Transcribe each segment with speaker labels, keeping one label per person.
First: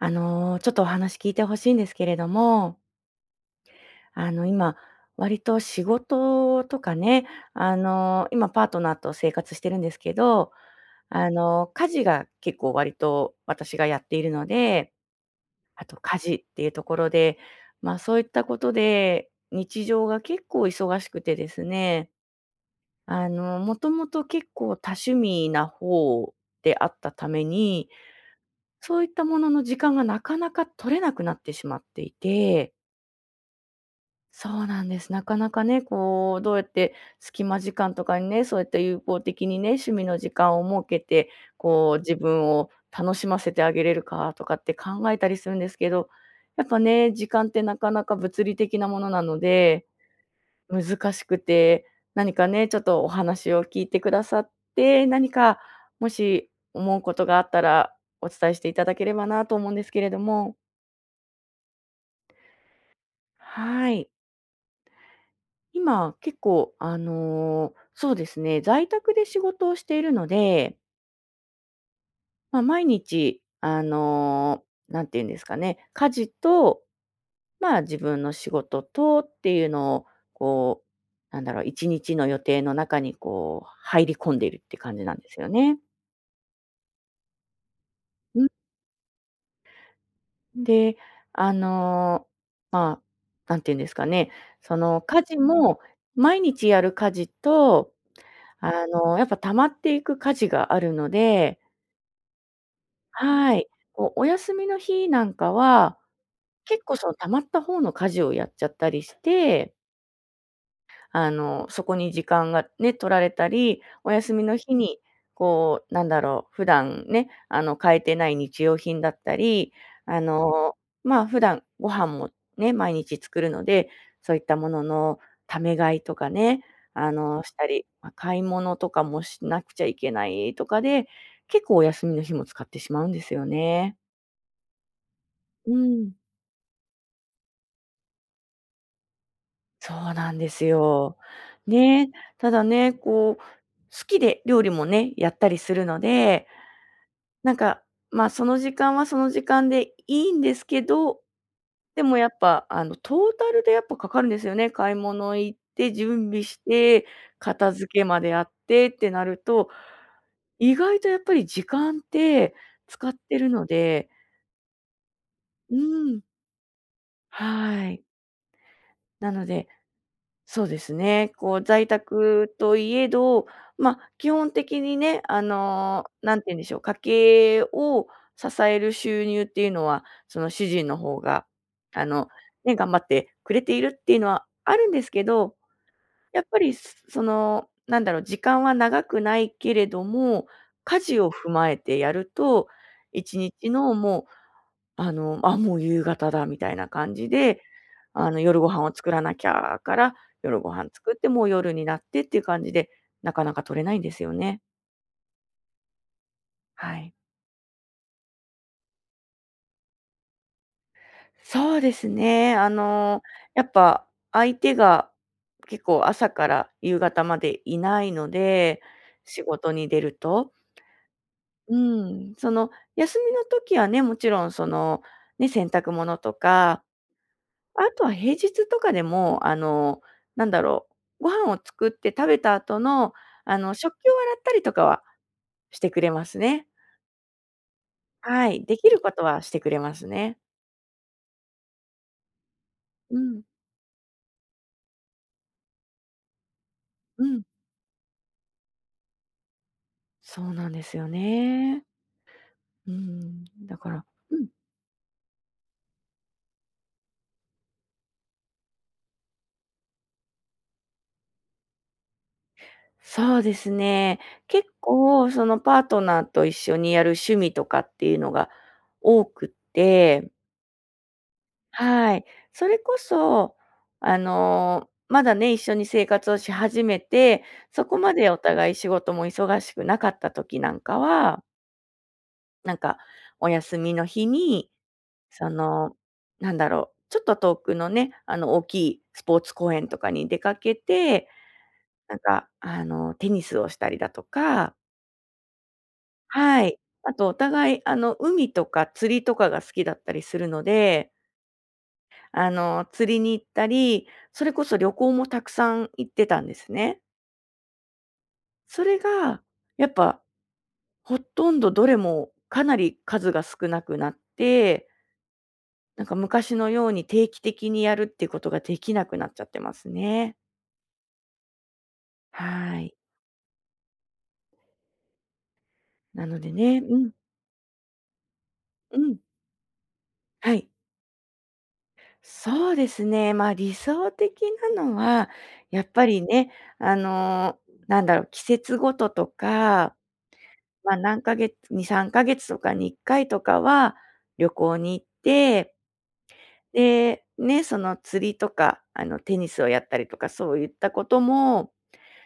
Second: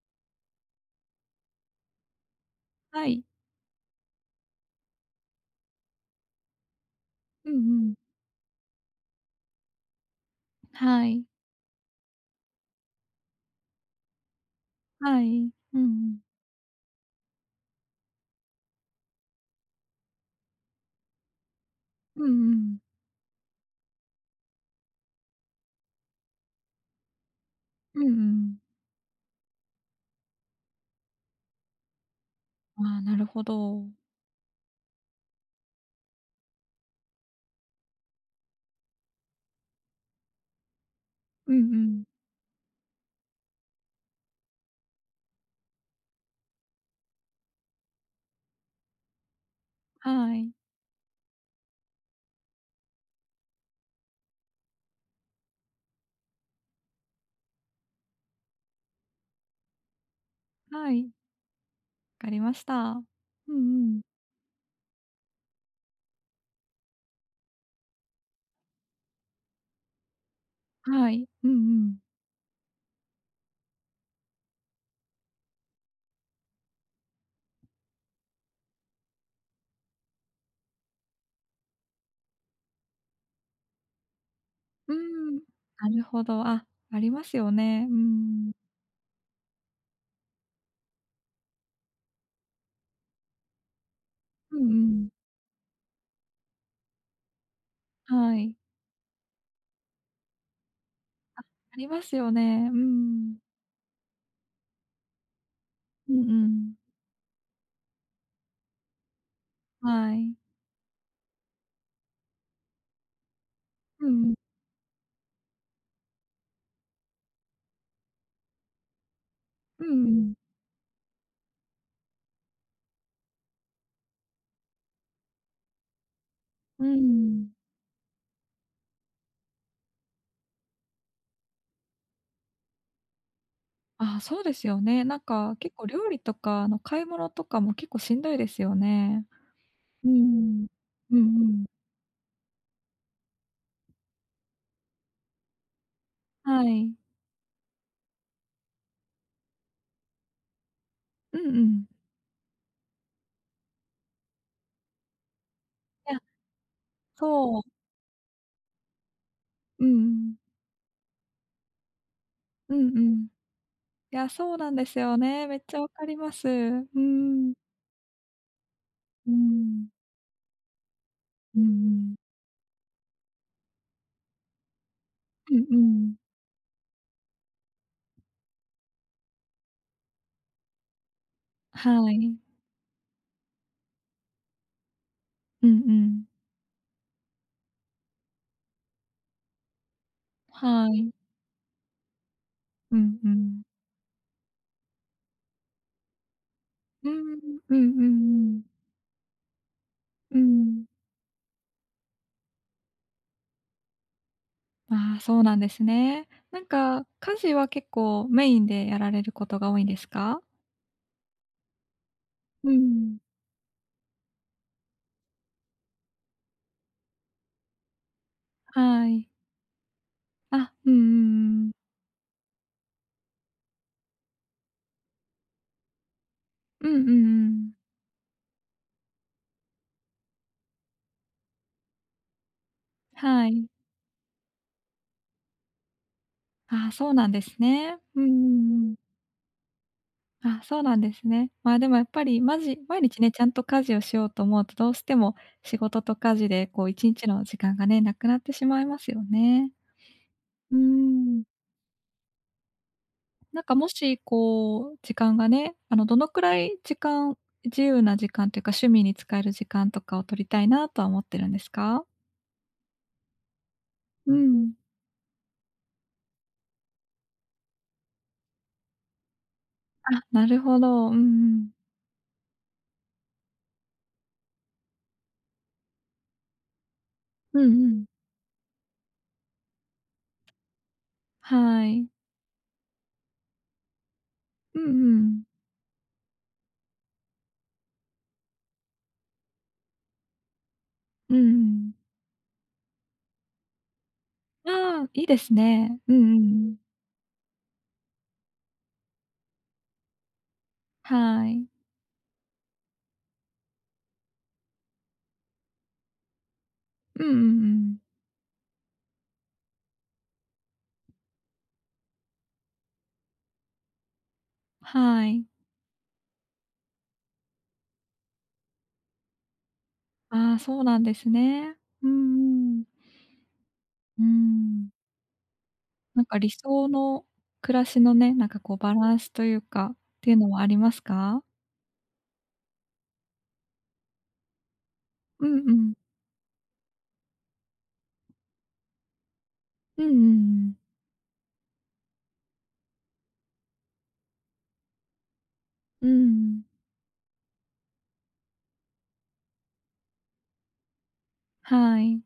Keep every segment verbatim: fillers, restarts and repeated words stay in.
Speaker 1: あの、ちょっとお話聞いてほしいんですけれども、
Speaker 2: はい。
Speaker 1: あの、今、割と仕事とかね、
Speaker 2: うんう
Speaker 1: あ
Speaker 2: ん。
Speaker 1: の、今パートナーと生活してるんですけど、
Speaker 2: はい。
Speaker 1: あの、家事が結構割と私がやっているので、
Speaker 2: はい。うんう
Speaker 1: あと家
Speaker 2: ん。
Speaker 1: 事っていうところで、まあ、そういったことで、日常が結構忙しくてですね、
Speaker 2: うんうん。
Speaker 1: あの、もともと結構多趣味な方であったために、
Speaker 2: うんうん。
Speaker 1: そういったものの時間がなかなか取れなくなってしまっていて、
Speaker 2: ああ、なるほど。
Speaker 1: そうなんです。なかなかね、こう、どうやって隙間時間とかにね、そうやって有効的にね、趣味の時間を設けて、
Speaker 2: うんう
Speaker 1: こう
Speaker 2: ん。
Speaker 1: 自分を楽しませてあげれるかとかって考えたりするんですけど、やっぱね、時間ってなかなか物理的なものなので、
Speaker 2: はい。
Speaker 1: 難しくて、何かね、ちょっとお話を聞いてくださって、何かもし思うことがあったらお伝えしていただければなと思うんですけれども。
Speaker 2: はい。わかりました。うんう
Speaker 1: は
Speaker 2: ん。
Speaker 1: い。今、結構、あの、そうですね、在宅で仕事をしているので、
Speaker 2: はい。うんうん。
Speaker 1: まあ、毎日、あの、んていうんですかね、家事と、まあ、自分の仕事とっていうのを、こう、なんだろう、いちにちの予定の中に、こう、入り込んでいるって
Speaker 2: う
Speaker 1: 感じなんで
Speaker 2: ん。
Speaker 1: すよね。
Speaker 2: なるほど。あ、ありますよね。う
Speaker 1: うん、
Speaker 2: ん。
Speaker 1: で、あの、まあ、なんていうんですかね、
Speaker 2: うんう
Speaker 1: その、
Speaker 2: ん。
Speaker 1: 家事も毎日やる家事と、
Speaker 2: はい。
Speaker 1: あの、やっぱ溜まっていく家事があるので、
Speaker 2: ありますよね。うん。
Speaker 1: はい。こう、お休みの日なんかは、
Speaker 2: うんうん。
Speaker 1: 結構その溜まった方の家事をやっちゃったりして、
Speaker 2: はい。
Speaker 1: あの、そこに時間がね、取られたり、
Speaker 2: う
Speaker 1: お
Speaker 2: んう
Speaker 1: 休
Speaker 2: ん。
Speaker 1: みの日に、こう、なんだろう、普段ね、あの、買えてない日用品だったり、
Speaker 2: うんう
Speaker 1: あ
Speaker 2: ん。
Speaker 1: の、まあ、普段ご飯もね、毎日作るので、そういったもののため買いとかね、
Speaker 2: う
Speaker 1: あの、
Speaker 2: ん。
Speaker 1: したり、ま、買い物とかもしなくちゃいけないとかで、結構お休みの日も使ってしまうんですよね。
Speaker 2: ああ、そうですよね。なんか結
Speaker 1: う
Speaker 2: 構料
Speaker 1: ん。
Speaker 2: 理とか、あの、買い物とかも結構しんどいですよね。
Speaker 1: そ
Speaker 2: うー
Speaker 1: うなんです
Speaker 2: ん。う
Speaker 1: よ。
Speaker 2: んうん。
Speaker 1: ね、ただね、こう、好きで料理もね、やったりするので、
Speaker 2: はい。
Speaker 1: なんか、まあ、その時間はその時間でいいんですけど、
Speaker 2: うんうん。
Speaker 1: でもやっぱ、あの、トータルでやっぱかかるんですよね。買い物行って、
Speaker 2: いや、
Speaker 1: 準備して、
Speaker 2: そう。
Speaker 1: 片付けまでやってってなると、
Speaker 2: うんうん。
Speaker 1: 意外とやっぱり時間って
Speaker 2: うんう
Speaker 1: 使っ
Speaker 2: ん。
Speaker 1: てるので、
Speaker 2: いや、そうなんですよね。めっち
Speaker 1: う
Speaker 2: ゃわかり
Speaker 1: ん、
Speaker 2: ます。うーん。
Speaker 1: はい。
Speaker 2: うー
Speaker 1: なので、
Speaker 2: ん。
Speaker 1: そうですね。こ
Speaker 2: うん
Speaker 1: う
Speaker 2: う
Speaker 1: 在
Speaker 2: ん。
Speaker 1: 宅といえど、まあ、基本的にね、あ
Speaker 2: うんう
Speaker 1: の、
Speaker 2: ん。
Speaker 1: 何て言うんでしょう、家計を支える収入っていうのは、その主人の方が、あ
Speaker 2: は
Speaker 1: の、
Speaker 2: い。
Speaker 1: ね、頑張ってくれているっていうのはあるんですけど、
Speaker 2: うんうん。
Speaker 1: やっぱりすその、なんだろう、時間は長くないけれども、
Speaker 2: は
Speaker 1: 家
Speaker 2: い。
Speaker 1: 事を踏まえてやると、
Speaker 2: うんう
Speaker 1: 1
Speaker 2: ん。
Speaker 1: 日のもうあの、あ、もう夕方だみたいな
Speaker 2: うー
Speaker 1: 感じ
Speaker 2: ん。
Speaker 1: で、
Speaker 2: うんうん
Speaker 1: あの、
Speaker 2: う
Speaker 1: 夜ご
Speaker 2: ん。
Speaker 1: 飯を作らなきゃから、
Speaker 2: う
Speaker 1: 夜ご
Speaker 2: ん。
Speaker 1: 飯作って、もう夜になってっていう感じで、なかなか取れないんですよね。
Speaker 2: ああ、そうなんですね。なん
Speaker 1: は
Speaker 2: か、
Speaker 1: い。
Speaker 2: 家事は結構メインでやられることが多いんですか？
Speaker 1: そうですね。あ
Speaker 2: うん。
Speaker 1: の、やっぱ相手が結構朝から夕方までいないので、
Speaker 2: はい。
Speaker 1: 仕事に出ると。
Speaker 2: あ、うんうんうん。
Speaker 1: うん、その休みの時はね、もちろんその、ね、洗濯物とか、
Speaker 2: うんうんうん。
Speaker 1: あとは平日とかでも、あの、なんだろう、ご飯を作って食べた後の、
Speaker 2: は
Speaker 1: あ
Speaker 2: い。
Speaker 1: の、食器を洗ったりとかはしてくれますね。
Speaker 2: ああ、そうなんですね。うんう
Speaker 1: はい、でき
Speaker 2: んうん。
Speaker 1: ることはしてくれますね。
Speaker 2: あ、そうなんですね。まあ、でもやっぱり、まじ毎
Speaker 1: う
Speaker 2: 日ね、ち
Speaker 1: ん、
Speaker 2: ゃんと家事をしようと思うと、どうしても仕事と家事でこう1
Speaker 1: う
Speaker 2: 日の
Speaker 1: ん。
Speaker 2: 時間がね、なくなってしまいますよね。
Speaker 1: そうなん
Speaker 2: うー
Speaker 1: ですよ
Speaker 2: ん。
Speaker 1: ね。うん、
Speaker 2: なんか
Speaker 1: だ
Speaker 2: も
Speaker 1: から、
Speaker 2: し、
Speaker 1: うん。
Speaker 2: こう時間がね、あの、どのくらい時間自由な時間というか、趣味に使える時間とかを取りたいなとは思ってるんですか？
Speaker 1: そうですね。
Speaker 2: う
Speaker 1: 結
Speaker 2: ん。
Speaker 1: 構そのパートナーと一緒にやる趣味とかっていうのが多くっ
Speaker 2: あ、
Speaker 1: て、
Speaker 2: なるほど。うんうん。
Speaker 1: はい。それこそ、あの、まだね、一緒に生活をし始めて、
Speaker 2: うん
Speaker 1: そ
Speaker 2: う
Speaker 1: こ
Speaker 2: ん。
Speaker 1: までお互い仕事も忙しくなかった時なんかは、
Speaker 2: はい。
Speaker 1: なんかお休みの日に、
Speaker 2: うんうん。
Speaker 1: その、なんだろう、ちょっと遠くのね、あの、大きいスポーツ公園とかに出かけて、
Speaker 2: うんうん。
Speaker 1: なんか、あの、テニスをしたりだとか、
Speaker 2: ああ、いいですね。うんう
Speaker 1: は
Speaker 2: ん。
Speaker 1: い。あとお互い、あの、海とか釣りとかが好きだったりするので、
Speaker 2: はい。
Speaker 1: あの、釣りに行ったり、それこそ旅行もたくさん行ってたんですね。
Speaker 2: うんうんうん。
Speaker 1: それが、やっぱほとんどどれもかなり数が少なくなって、
Speaker 2: はい。
Speaker 1: なんか昔のように定期的にやるっていうことができなくなっちゃってますね。
Speaker 2: ああ、そうなんですね。うんう
Speaker 1: は
Speaker 2: ん。
Speaker 1: い。
Speaker 2: うん。なん
Speaker 1: な
Speaker 2: か
Speaker 1: の
Speaker 2: 理
Speaker 1: でね、
Speaker 2: 想
Speaker 1: うん、
Speaker 2: の暮らしのね、なんかこうバ
Speaker 1: う
Speaker 2: ラ
Speaker 1: ん、
Speaker 2: ンスというか、っていうの
Speaker 1: は
Speaker 2: はあ
Speaker 1: い。
Speaker 2: りますか？
Speaker 1: そうですね、まあ、理想的なのは、
Speaker 2: うんう
Speaker 1: やっ
Speaker 2: ん。
Speaker 1: ぱりね、あの、なんだろう、季節ごととか、
Speaker 2: うんうんうん。
Speaker 1: まあ、何ヶ月に、さんかげつとかにいっかいとかは旅行に行って、
Speaker 2: うん。
Speaker 1: で、ね、その釣りとか、あの、テニスをやったりとか、そういったことも、
Speaker 2: はい。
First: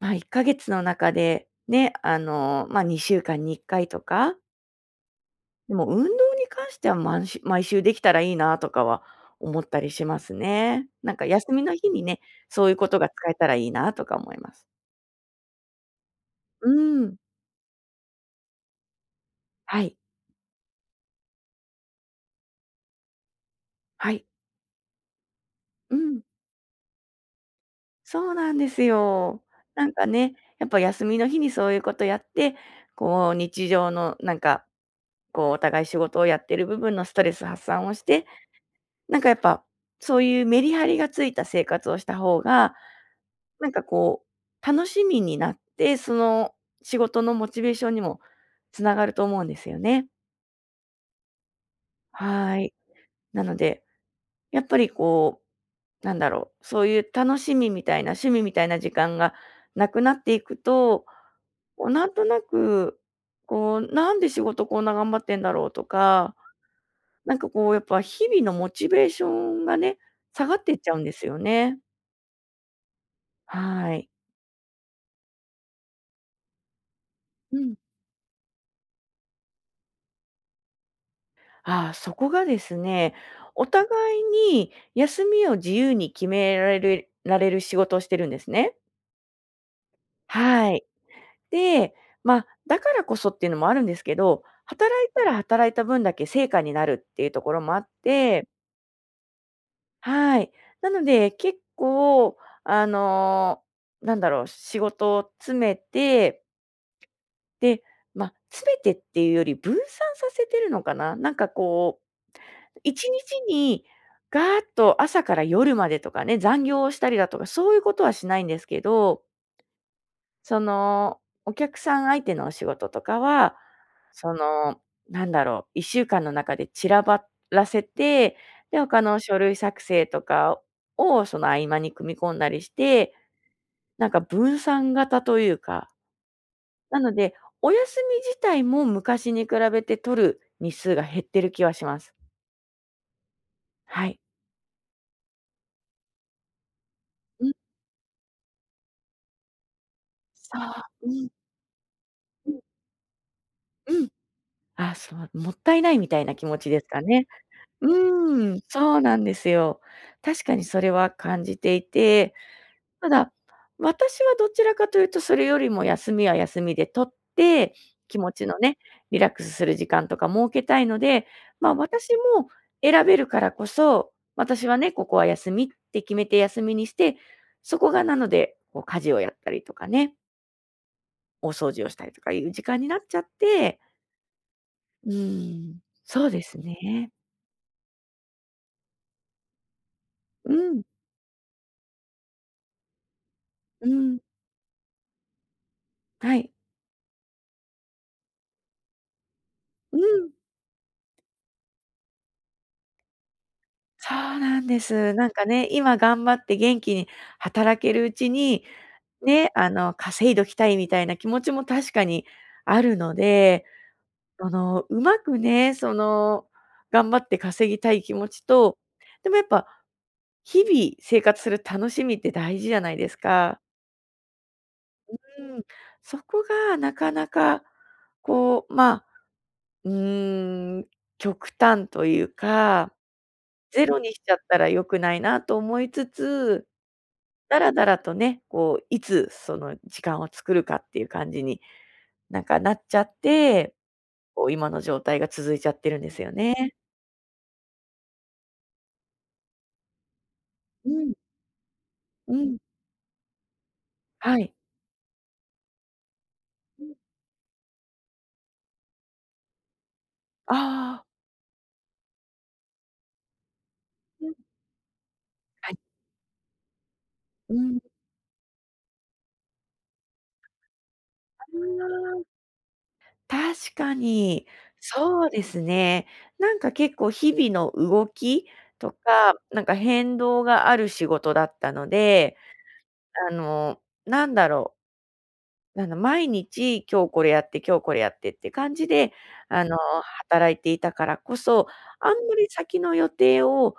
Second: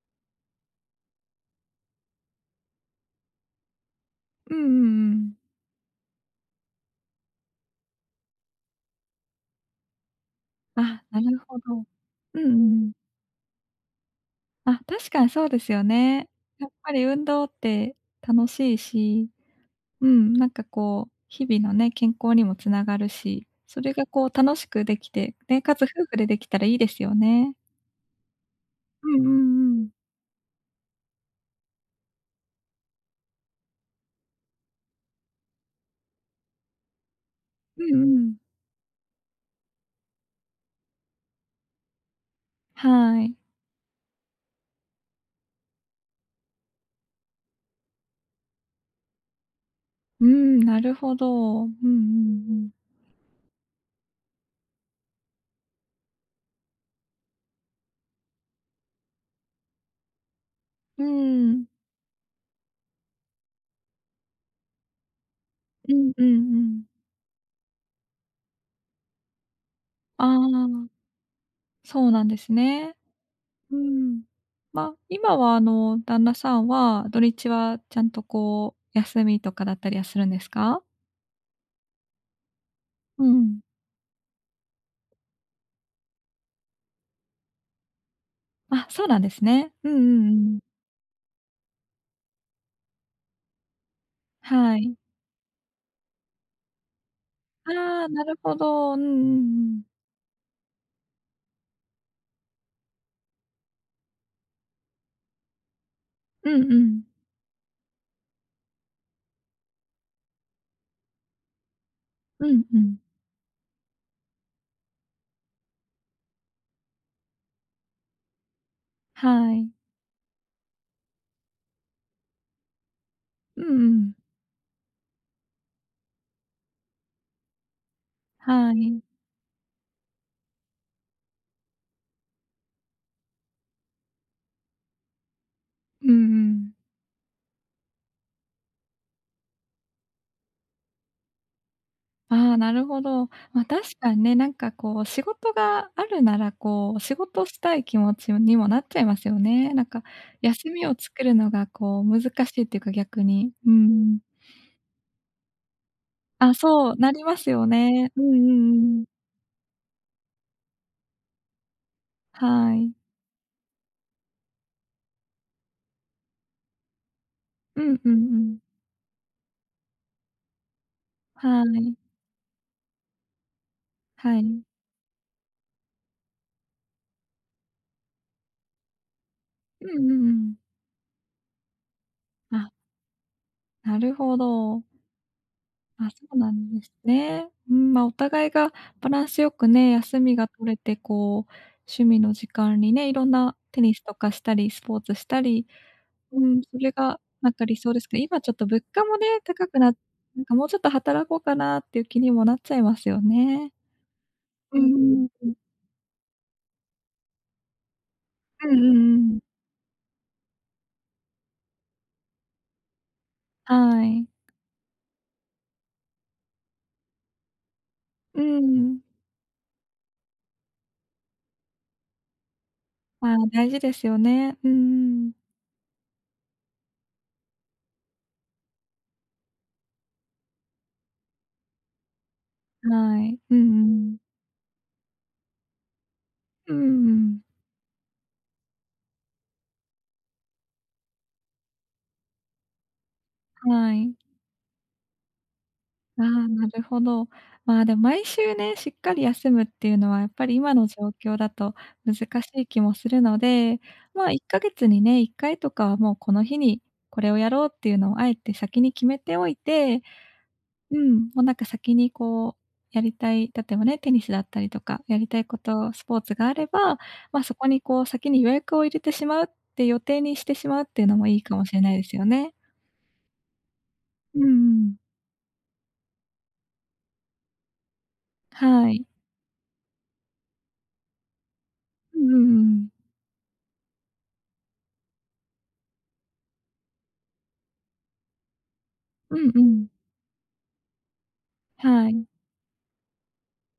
Speaker 1: まあ、いっかげつの中で、ね、あの、まあ、にしゅうかんにいっかいとか、
Speaker 2: うんうんうん。
Speaker 1: でも運動に関しては毎週毎週できたらいいなとかは思ったりしますね。
Speaker 2: あ、
Speaker 1: なん
Speaker 2: な
Speaker 1: か
Speaker 2: る
Speaker 1: 休
Speaker 2: ほ
Speaker 1: みの
Speaker 2: ど。
Speaker 1: 日にね、
Speaker 2: うんう
Speaker 1: そういう
Speaker 2: んうん。あなるほどうんう
Speaker 1: こ
Speaker 2: ん
Speaker 1: とが使えたらいいなとか思います。
Speaker 2: あ確かにそうですよね。や
Speaker 1: う
Speaker 2: っぱり
Speaker 1: ん。
Speaker 2: 運動って楽しいし
Speaker 1: はい。
Speaker 2: うん、なんかこう、日々のね、健康にもつながるし、それが
Speaker 1: は
Speaker 2: こ
Speaker 1: い。
Speaker 2: う楽しくできて、ね、かつ夫
Speaker 1: う
Speaker 2: 婦
Speaker 1: ん。
Speaker 2: でできたらいいですよね。
Speaker 1: そうなんです
Speaker 2: うんうん
Speaker 1: よ。
Speaker 2: う
Speaker 1: な
Speaker 2: ん。
Speaker 1: んかね、やっぱ休みの日にそういうことやって、こう日常のなんか、こうお互い仕事をやってる部分のストレス発散を
Speaker 2: うん
Speaker 1: し
Speaker 2: う
Speaker 1: て、
Speaker 2: ん。
Speaker 1: なんかやっぱ、そういうメリハリがついた生活をした方が、
Speaker 2: はい。
Speaker 1: なんかこう、楽しみになって、その仕事のモチベーションにもつながると思うんですよね。
Speaker 2: うん、なるほど。うんうんう
Speaker 1: は
Speaker 2: ん。
Speaker 1: い。なのでやっぱりこう、なんだろう、そういう楽しみみたいな、趣味みたいな時間がなくなっていく
Speaker 2: う
Speaker 1: と、
Speaker 2: ん。
Speaker 1: こうなんとなく、こう、なんで仕事こんな頑張ってんだろうと
Speaker 2: うんうん
Speaker 1: か、
Speaker 2: うん。
Speaker 1: なんかこう、やっぱ日々のモチベーションがね、
Speaker 2: あ
Speaker 1: 下がっていっ
Speaker 2: あ、
Speaker 1: ちゃうんですよね。
Speaker 2: そうなんですね。う
Speaker 1: はい。
Speaker 2: ん。まあ、今はあの、旦那さんは、土日
Speaker 1: うん。
Speaker 2: はちゃんとこう、休みとかだったりはするんですか？
Speaker 1: ああ、そこがですね、
Speaker 2: うん。
Speaker 1: お互いに休みを自由に決められるられる仕事をしてるんですね。
Speaker 2: あ、そうなんですね。うんうんうん。
Speaker 1: はい。で、まあ、だからこそっていうのもあるんですけど、
Speaker 2: は
Speaker 1: 働
Speaker 2: い。
Speaker 1: いたら働いた分だけ成果になるっていうところもあっ
Speaker 2: ああ、なる
Speaker 1: て、
Speaker 2: ほど。うんうんうん。
Speaker 1: はい。なので、結構、あの、なんだろう、仕事を詰めて、
Speaker 2: うんうん。
Speaker 1: で、まあ、詰めてっていうより分散させてるのかな。なんかこう、
Speaker 2: うんうん。
Speaker 1: いちにちにガーッと朝から夜までとかね、残業をしたりだとか、そういうことはしないんですけど、
Speaker 2: はい。
Speaker 1: その、お客さん相手のお仕事とかは、
Speaker 2: うんうん。
Speaker 1: その、なんだろう、いっしゅうかんの中で散らばらせて、
Speaker 2: は
Speaker 1: で、
Speaker 2: い。
Speaker 1: 他の書類作成とかをその合間に組み込んだりして、なんか分散型というか、
Speaker 2: うんうん。
Speaker 1: なので、お休み自体も昔に比べて取る日数が減ってる気はします。
Speaker 2: ああ、なるほど。まあ、確
Speaker 1: は
Speaker 2: か
Speaker 1: い。
Speaker 2: にね、なんかこう仕事があるなら、こう仕事
Speaker 1: うん、
Speaker 2: したい気持ちにもなっちゃいますよね。なんか
Speaker 1: そ
Speaker 2: 休みを
Speaker 1: う、
Speaker 2: 作
Speaker 1: うん、
Speaker 2: るのがこう難
Speaker 1: う
Speaker 2: し
Speaker 1: ん、
Speaker 2: いっていうか、逆に。う
Speaker 1: うん。
Speaker 2: ん。
Speaker 1: あ、そう、もったいないみたいな気
Speaker 2: あ、
Speaker 1: 持ちです
Speaker 2: そう、
Speaker 1: か
Speaker 2: なり
Speaker 1: ね。
Speaker 2: ますよ
Speaker 1: う
Speaker 2: ね。うんう
Speaker 1: ーん、
Speaker 2: ん
Speaker 1: そう
Speaker 2: うん。
Speaker 1: なんですよ。確かにそれは感じていて、
Speaker 2: はい。
Speaker 1: ただ、私はどちらかというとそれよりも休みは休みで取って、
Speaker 2: うんうん
Speaker 1: 気持
Speaker 2: う
Speaker 1: ちの
Speaker 2: ん。
Speaker 1: ね、リラックスする時間とか設けたいので、
Speaker 2: は
Speaker 1: まあ、
Speaker 2: い。
Speaker 1: 私も選べるからこそ、
Speaker 2: はい。
Speaker 1: 私はね、ここは休みって決めて休みにして、そこがなので、こう家事をやったりと
Speaker 2: う
Speaker 1: か
Speaker 2: ん
Speaker 1: ね、
Speaker 2: うんうん。
Speaker 1: お掃除をしたりとかいう
Speaker 2: あ、
Speaker 1: 時間になっちゃって、
Speaker 2: なるほど。
Speaker 1: うーん、
Speaker 2: あ、そ
Speaker 1: そう
Speaker 2: う
Speaker 1: で
Speaker 2: な
Speaker 1: す
Speaker 2: んです
Speaker 1: ね。
Speaker 2: ね。うん、まあ、お互いがバランスよくね、休みが
Speaker 1: う
Speaker 2: 取れ
Speaker 1: ん、
Speaker 2: て、こう、趣味の時間にね、いろんなテ
Speaker 1: う
Speaker 2: ニスと
Speaker 1: ん、
Speaker 2: かしたり、スポーツしたり、
Speaker 1: は
Speaker 2: う
Speaker 1: い。
Speaker 2: ん、それがなんか理想ですけど、今ちょっと物価もね、高くな
Speaker 1: うん。
Speaker 2: なんかもうちょっと働こうかなっていう気にもなっちゃいますよね。
Speaker 1: そうなん
Speaker 2: う
Speaker 1: で
Speaker 2: ん
Speaker 1: す。
Speaker 2: うん
Speaker 1: なんか
Speaker 2: うん。
Speaker 1: ね、今頑張って元気に働けるうちに、
Speaker 2: うんうんうん。
Speaker 1: ね、あの、稼いどきたいみたいな気持ちも確かにあるので、
Speaker 2: はい。
Speaker 1: その、うまくね、その、頑張って稼ぎたい気持
Speaker 2: う
Speaker 1: ちと、
Speaker 2: ん。
Speaker 1: でもやっぱ、日々生活する楽しみって大事じゃないです
Speaker 2: まあ、
Speaker 1: か。
Speaker 2: 大事ですよね。うんうん。
Speaker 1: うん。そこがなかなか、こう、まあ、うーん、極端というか、
Speaker 2: はい。うんう
Speaker 1: ゼロに
Speaker 2: ん。
Speaker 1: しちゃったら良くないなと思いつつ、
Speaker 2: うんうん。
Speaker 1: だらだらとね、こう、いつその時間を作るかっていう感じに、なんかなっちゃって、
Speaker 2: はい。
Speaker 1: こう今の状態が続いちゃってるんです
Speaker 2: あ
Speaker 1: よ
Speaker 2: あ、な
Speaker 1: ね。
Speaker 2: るほど。まあ、でも毎週ね、しっかり休むっていうのはやっぱり今の
Speaker 1: う
Speaker 2: 状
Speaker 1: ん、
Speaker 2: 況だと難
Speaker 1: う
Speaker 2: し
Speaker 1: ん、
Speaker 2: い気もするので、まあ、
Speaker 1: は
Speaker 2: 1
Speaker 1: い。
Speaker 2: ヶ月にね、いっかいとかはもうこの日にこれをやろうっていうのをあえて先に決めておいて、う
Speaker 1: ああ、
Speaker 2: ん、もうなんか先にこうやりたい、例えばね、テニ
Speaker 1: う
Speaker 2: ス
Speaker 1: ん、
Speaker 2: だったりとか、やりたいこ
Speaker 1: はい。
Speaker 2: と、スポーツがあれば、ま、
Speaker 1: う
Speaker 2: そこ
Speaker 1: ん。
Speaker 2: にこう先に予約を入れてしまうって予定にしてしまうっていうのもいいかもしれないです
Speaker 1: あ
Speaker 2: よね。
Speaker 1: あ、確か
Speaker 2: うんう
Speaker 1: に。
Speaker 2: ん。
Speaker 1: そうですね。なんか結構日々の動き
Speaker 2: は
Speaker 1: と
Speaker 2: い。
Speaker 1: か、なんか変動がある仕事だったの
Speaker 2: うんうん
Speaker 1: で、
Speaker 2: うん。
Speaker 1: あの、なんだろう、あの、毎日今日これやって今日これやってって感じで、
Speaker 2: うんう
Speaker 1: あの、
Speaker 2: ん。
Speaker 1: 働いていたからこそ、
Speaker 2: は
Speaker 1: あん
Speaker 2: い。
Speaker 1: まり先の予定を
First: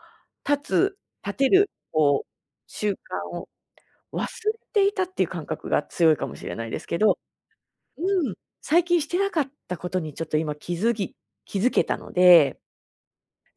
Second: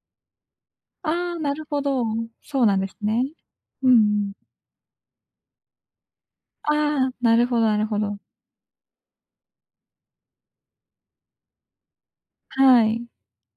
Speaker 1: 立つ
Speaker 2: あ
Speaker 1: 立
Speaker 2: あ、
Speaker 1: て
Speaker 2: なる
Speaker 1: る、
Speaker 2: ほど。
Speaker 1: こう、
Speaker 2: そうなんで
Speaker 1: 習
Speaker 2: す
Speaker 1: 慣
Speaker 2: ね。
Speaker 1: を
Speaker 2: うんう
Speaker 1: 忘
Speaker 2: ん。
Speaker 1: れていたっていう感覚が強いかもしれないですけ
Speaker 2: ああ、
Speaker 1: ど、
Speaker 2: なるほどなるほど。
Speaker 1: うん、最近してなかったことにちょっと今気づき気づけたので、
Speaker 2: はい。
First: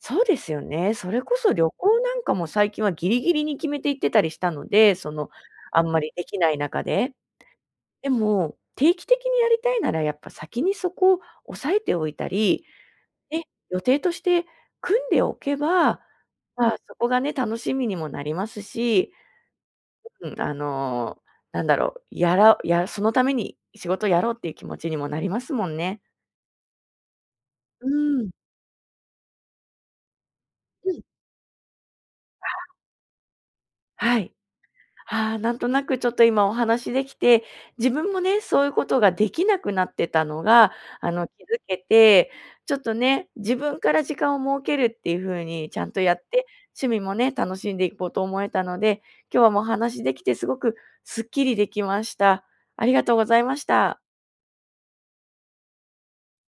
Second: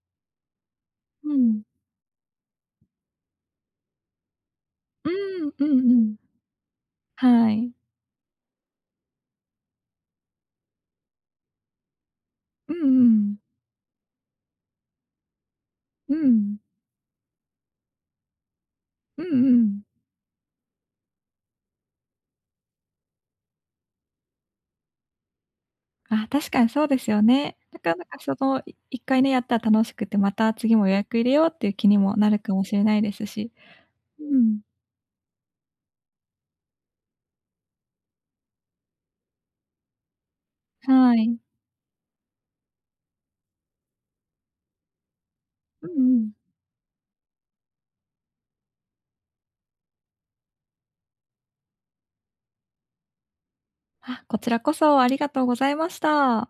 Speaker 1: そうですよね。それ
Speaker 2: う
Speaker 1: こそ
Speaker 2: ん。
Speaker 1: 旅行なんかも最近はギリギリに決めて行ってたりしたので、
Speaker 2: う
Speaker 1: その、
Speaker 2: ん、うん
Speaker 1: あん
Speaker 2: う
Speaker 1: まり
Speaker 2: ん。
Speaker 1: できない中で。
Speaker 2: はい。
Speaker 1: でも、定期的にやりたいならやっぱ先にそこを抑えておいたり、
Speaker 2: うんうん。
Speaker 1: ね、予定として組んでおけば、
Speaker 2: うん。
Speaker 1: まあ、そこがね、楽しみにもなりますし、
Speaker 2: うんうん。
Speaker 1: うん、あの、なんだろう、やらやそのために仕事をやろうっていう気持ちにもなりますもんね。
Speaker 2: あ、確かにそうですよね。な
Speaker 1: う
Speaker 2: かなか
Speaker 1: ん。
Speaker 2: その、い回ね、やったら楽しくて、また次も
Speaker 1: う
Speaker 2: 予
Speaker 1: ん。
Speaker 2: 約入れようっていう気にもなるかもしれないですし。
Speaker 1: は
Speaker 2: う
Speaker 1: い。
Speaker 2: ん。
Speaker 1: ああ、なんとなくちょっと今お話できて、自分もね、そういうことができなくなってたのが、あ
Speaker 2: は
Speaker 1: の、気
Speaker 2: い。
Speaker 1: づけて、ちょっとね、自分から時間を設けるっていう風にち
Speaker 2: う
Speaker 1: ゃんと
Speaker 2: ん
Speaker 1: やっ
Speaker 2: うん。
Speaker 1: て、趣味もね、楽しんでいこうと思えたので、今日はもうお話できてすごくすっきりできました。ありがとうございました。
Speaker 2: あ、こちらこそありがとうございました。